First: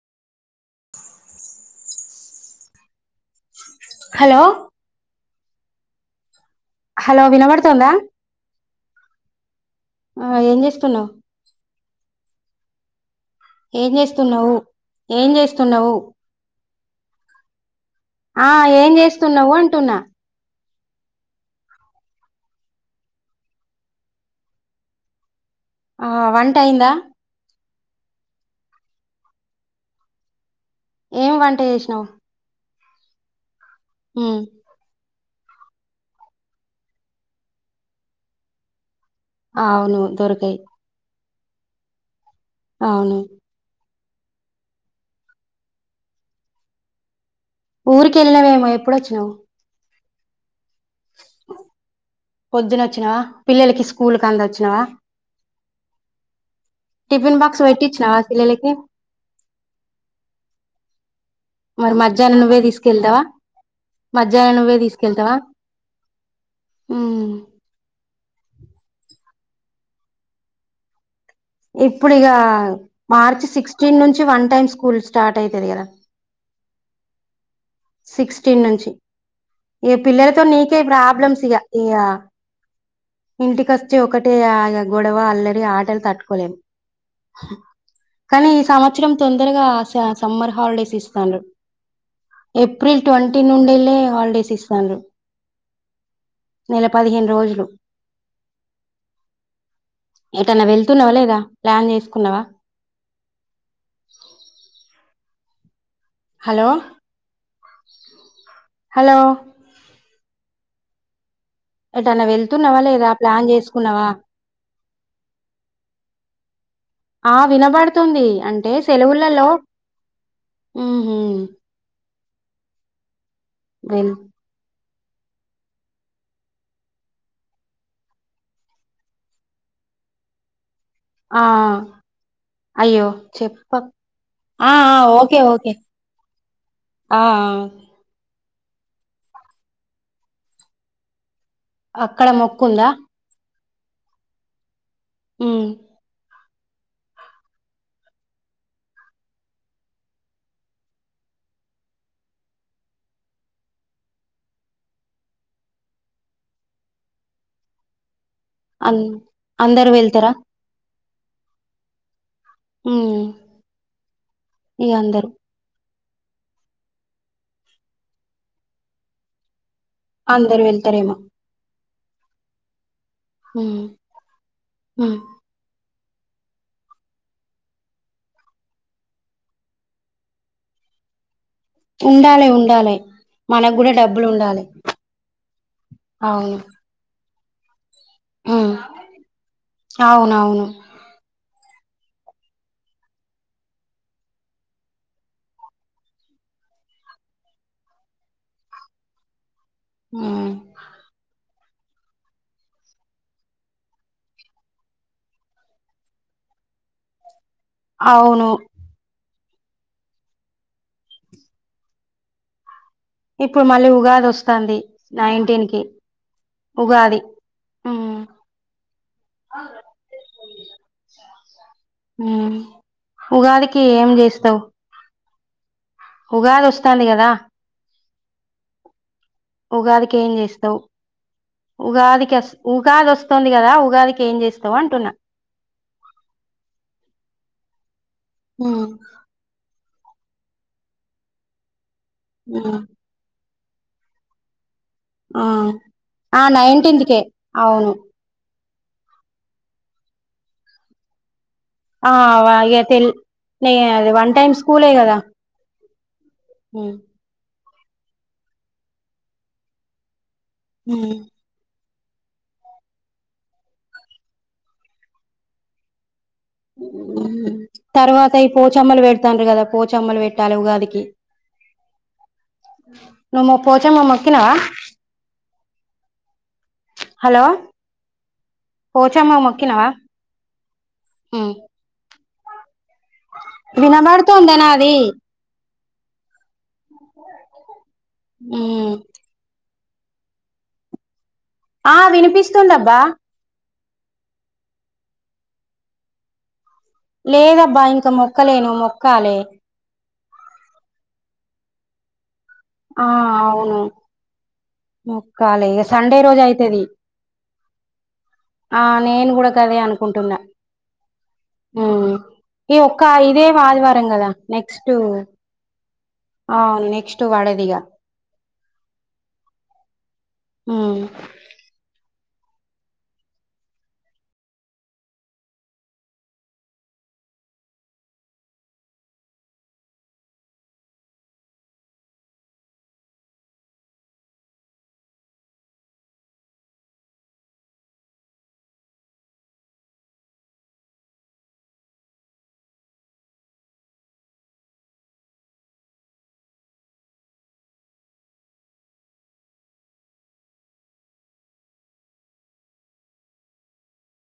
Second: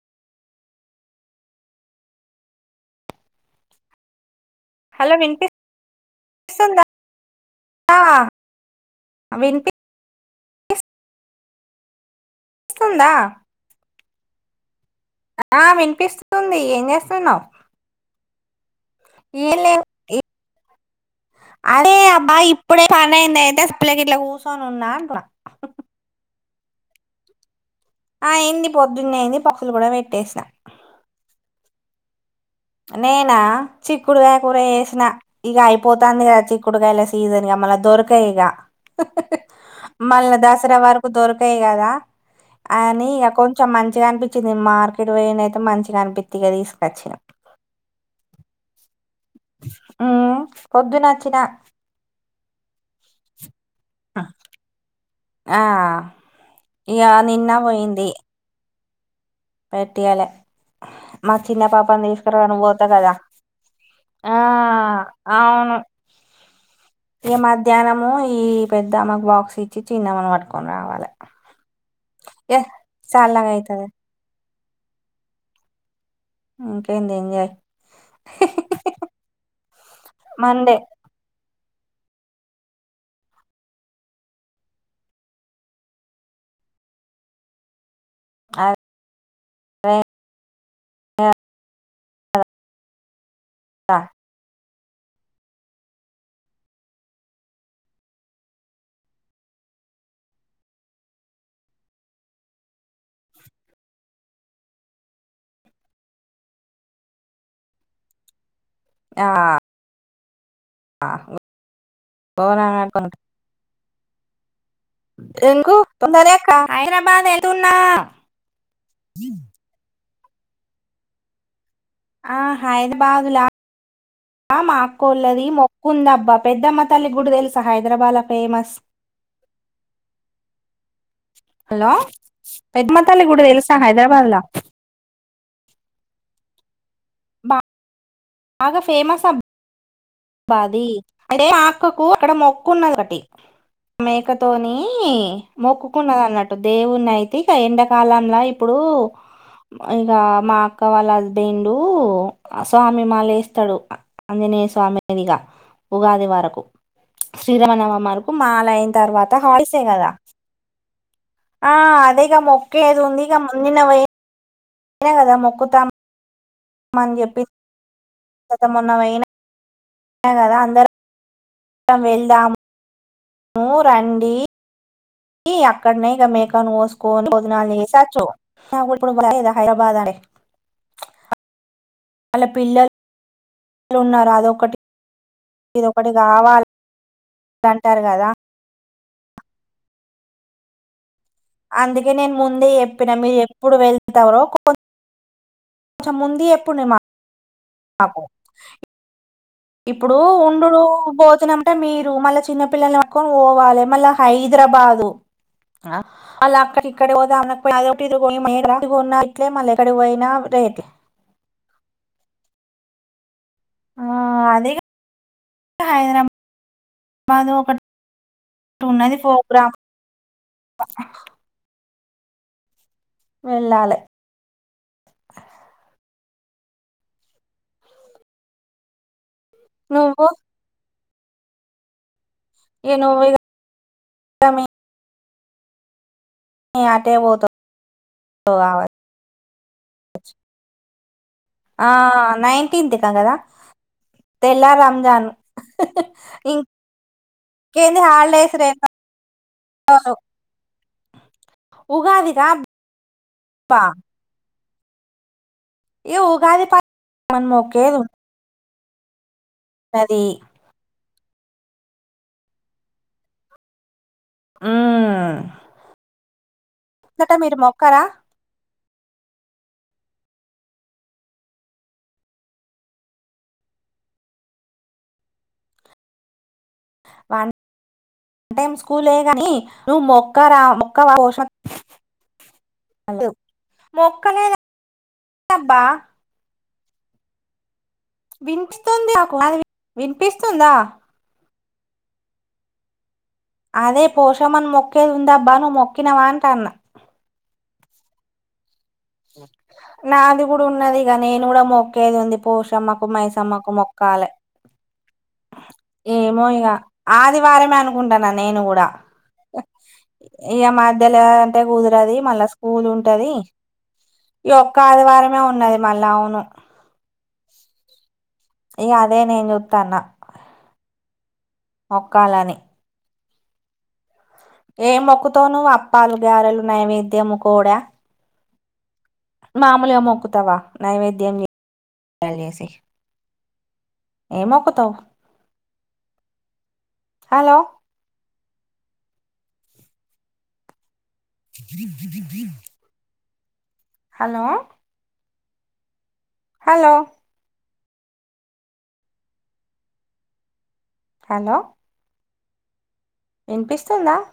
Hello వినిపీస్ hello వినపడుతోందా వినిపిస్ ఆ ఏం చేస్తున్నావు స్తుందా ఏం చేస్తున్నావు ఏం ఆ చేస్తున్నావు వినిపిస్తుంది ఏం చేస్తున్నావు హా ఏం చేస్తున్నావు ఏం లేవు అంటున్నా అదే అబ్బా ఇప్పుడే పని అయింది అయితే ప్లై ఇట్లా కూర్చొని ఉన్నా అన్న ఆ వంట అయిందా ఆ అయింది పొద్దున్నే అయింది పక్కలు కూడా పెట్టేసిన ఏం వంట చేసినావు నేనా చిక్కుడు కాయ ఉమ్ కూర చెసిన ఇగ అయిపోతంది కదా చిక్కుడుకాయల సీజన్ గా మళ్ళ దొరకాయి ఇగ అవును మళ్ళ దొరికాయి దసరా వరకు దొరక కయి కాదా అని అవును ఇగా కొంచం మం మంచిగానిపించింది మార్కెట్ వెయిన్ అయితే మంచిగా కనిపిితే ఇగ తీసుకొచ్చినం ఊరికి వెళ్ళినావేమో ఎప్పుడు వచ్చినవు్ ఆ పొద్దున వచ్చినవా పిల్లలకి స్కూల్ కి అందొచ్చినవా ఆ ఇగ టిఫిన్ నిన్న బాక్స్ పోయింది పెట్టించినావా పిల్లలకి పేట్టియ్యాలె మా చిన్న మరి పాపను మధ్యాహ్నం నువ్వే తీసుకురాాలని పోతా కదా తీసుకెళ్తావా ఆ మధ్యాహ్నం నువ్వే తీసుకెళ్తావా అవును ఉమ్ ఇగ మధ్యాహ్నము ఈ పెద్దమకు బాక్స్ ఇచ్చి చిన్నమని పట్టుకొని రావాలే ఇప్పుడు ఇగ మార్చ్ చల్లగా అయితది సిక్స్టీన్ నుంచి వన్ టైమ్స్ స్కూల్ స్టార్ట్ అయితది కదా ఇకేంది ఎంజాయ్ సిక్స్టీన్ నుంచి ఈ పిల్లలతో మండే నీకే ప్రాబ్లమ్స్ ఇగ ఇగ ఇంటికిొచ్చి ఒకటే గొడవ అల్లరి ఆటలు తట్టుకోలేము కానీ ఈ సంవత్సరం తొందరగా అదే సమ్మర్ హాలిడేస్ యిస్తాడ్రు ఏప్రిల్ ట్వంటీ నుండేలే గా హాలిడేస్ ఇస్త స్థాండ్రు నెల పదిహేను రోజులు ఏదన్నా వెళ్తున్నావా లేదా ప్లాన్ చేసుకున్నావా హలో హలో ఆ ఏట్ అనా వెళ్తున్నావా ఘోరంగా లేదా అనుకుంటా. ప్లాన్ చేసుకు పునవా [unintelligible] హైదరాబాద్ ఆ వెతున్నా హ్మ్ ఆహ్ ఆ హైద బాగులా వెల్ మా వాళ్ళది మొక్కుందబ్బా పెద్దమ్మ తల్లి గుడి తెలుసా హైదరాబాద్ల ఫేమస్ ఆ హలో పెద్దమ్మ అయ్యో తల్లి గుడి చెప్ప తెలుసా హైదరాబాద్ ల ఆ ఓకే ఓకే ఆ ఆ బాగా ఫేమస్ అబ్బ పది అదే మా ఆక్కకు అక్కడ మొక్కు ఉన్నది ఒకట్టి మేకతోని ని హ్మ్ మొక్కుకున్నదన్నట్టు దేవుని అయితే ఇక ఎండకాలంల ఇప్పుడు ఇక మా అక్క వాళ్ళ హస్బెండ్ స్వామి మాలేస్తాడు అంజనేయస్వామి ఏందీ ఇగ ఉగాది వరకు శ్రీరామనవమారు మాల అయిన అన్ తర్వాత హాయిసే అందరు కదా వెళ్తారా ఆ అదే మొక్కేది ఉంది హ్మ్ ఇక నిన్న పొయ్యి ఇగ అనే అందరు కదా మొక్కు తు రా ఎమ్ అని చెప్పి తమున్న పోయిన అందరు వెళ్తారేమో ఇక వెళ్దాం మూ హ్మ్ రండి హ్మ్ ఏయ అక్కడనే మేకాను కోసుకొని భోజనాలు చేసి వచ్చు ఇప్పుడు లేదా హైదరాబాద్ లో అయితే ఉండాలే ఉండాలే మనకు కూడా డబ్బులు ఉన్నారు ఉండాలే అదొకటి ఇదొకటి అవును కావాలి డన్ టారు కదా హ్మ్ అవునవును అందుకే నేను ముందే చెప్పిన మీరు ఎప్పుడు వెళ్తారో [unintelligible] కొంచెం ముందు చెప్పుండే మా ఆబ్బో ఇప్పుడు హ్మ్ ఉండుడు భోజనం టే మీరు మళ్ళా చిన్నపిల్లలని పట్టుకొని పోవాలే మళ్ళ హైదరా పోయి అదొకటి ఇదొకటి అవును [unintelligible] ఇలే మళ్ళెక్కడకుపోయిన రేటు ఇప్పుడు మళ్ళీ ఉగాది వస్తాంది నైన్టీన్ కి కదా హైదరాబాద్ ఉగాది ఒకటి ఉమ్మ్ ఉన్నది ప్రోగ్రామ్ ఉమ్ ఉగాదికి వెళ్ళాలి ఏం జేస్తవ్ ఉగాది వస్తాంది కదా ఉగాదికి నువ్వు ఏం జేస్తవ్ ఉగాది కస్ ఇగ ఉగాది నువ్వు ఇగ వస్తోంది కదా ఉగాదికి ఏం మీ జేస్తవ్ అంటున్నా [unintelligible] అటే పోత ఉమ్ ఆ హ్మ్ నైంటీంత్క్ క కదా తెల్లారం రాను ఇం ఆ ఆ [unintelligible] నైన్టీన్త్ కే అవును కేంది హాలిడేస్ రే [unintelligible] ఆ వాగే తెల్ అబ్బా వన్ టైమ్స్ కూలే గదా ఈ ఉగాది పా [unintelligible] మన్ముక్ కేదు అది ఉమ్మ్ ఉమ్మ్ తరువాత ఇయ్ పో చమ్మలు పెడుతాండ్రు కదా పోచమ్మలు పెట్టాలి ఉగాదికి నువ్వు పోచమ్మ మొక్కినవా హలో వన్ [unintelligible] టైం స్కూలే పోచమ్మ కానీ మొక్కినవా నువ్ మొక్కరా మొక్కవ పోష [unintelligible] అద్దు వినబడుతుంద నాది వినిపిస్తుంది నాకు నాది వినిపిస్తుందా ఆ వినిపిస్తుందబ్బా అదే పోశమ్మన్ మొక్కేదుందబ్బా నువ్ మొక్కినవా అంటన్న లేదబ్బా ఇంకా మొక్కలేను మొక్ క్కాలే నాది గూడ ఉన్నది ఇగ నేను గూడ మొక్కేది ఉంది పోషమ్మకు ఆ మైసమ్మకు అవును మొక్కాలే మొక్కాలే ఇగ సండే రోజు ఏమో ఇగ అయితది ఆదివారమే అనుకుంటన్నా నేను ఆ గుడా నేను కూడా గదే అనుకుంటున్నా ఇగ మధ్యల అంటే కుదరది మళ్ళా స్కూల్ ఉంటది రం కదా ఈ ఒక్క నెక్స్ట్ ఆదివారమే ఉన్నది మళ్ళా అవును ఆ నెక్స్ట్ వడద్ ఇగా ఇక అదే నేను చూస్తాన్న హు కాలాని ఏ మొక్కుతావు నువ్వు అప్పాలు గారెలు నైవేద్యము కోడా మామూలుగా మొక్కుతావా నైవేద్యం చేసి ఏ మొక్కుతావు హలో ఆ హలో హలో హలో వినిపిస్తుందా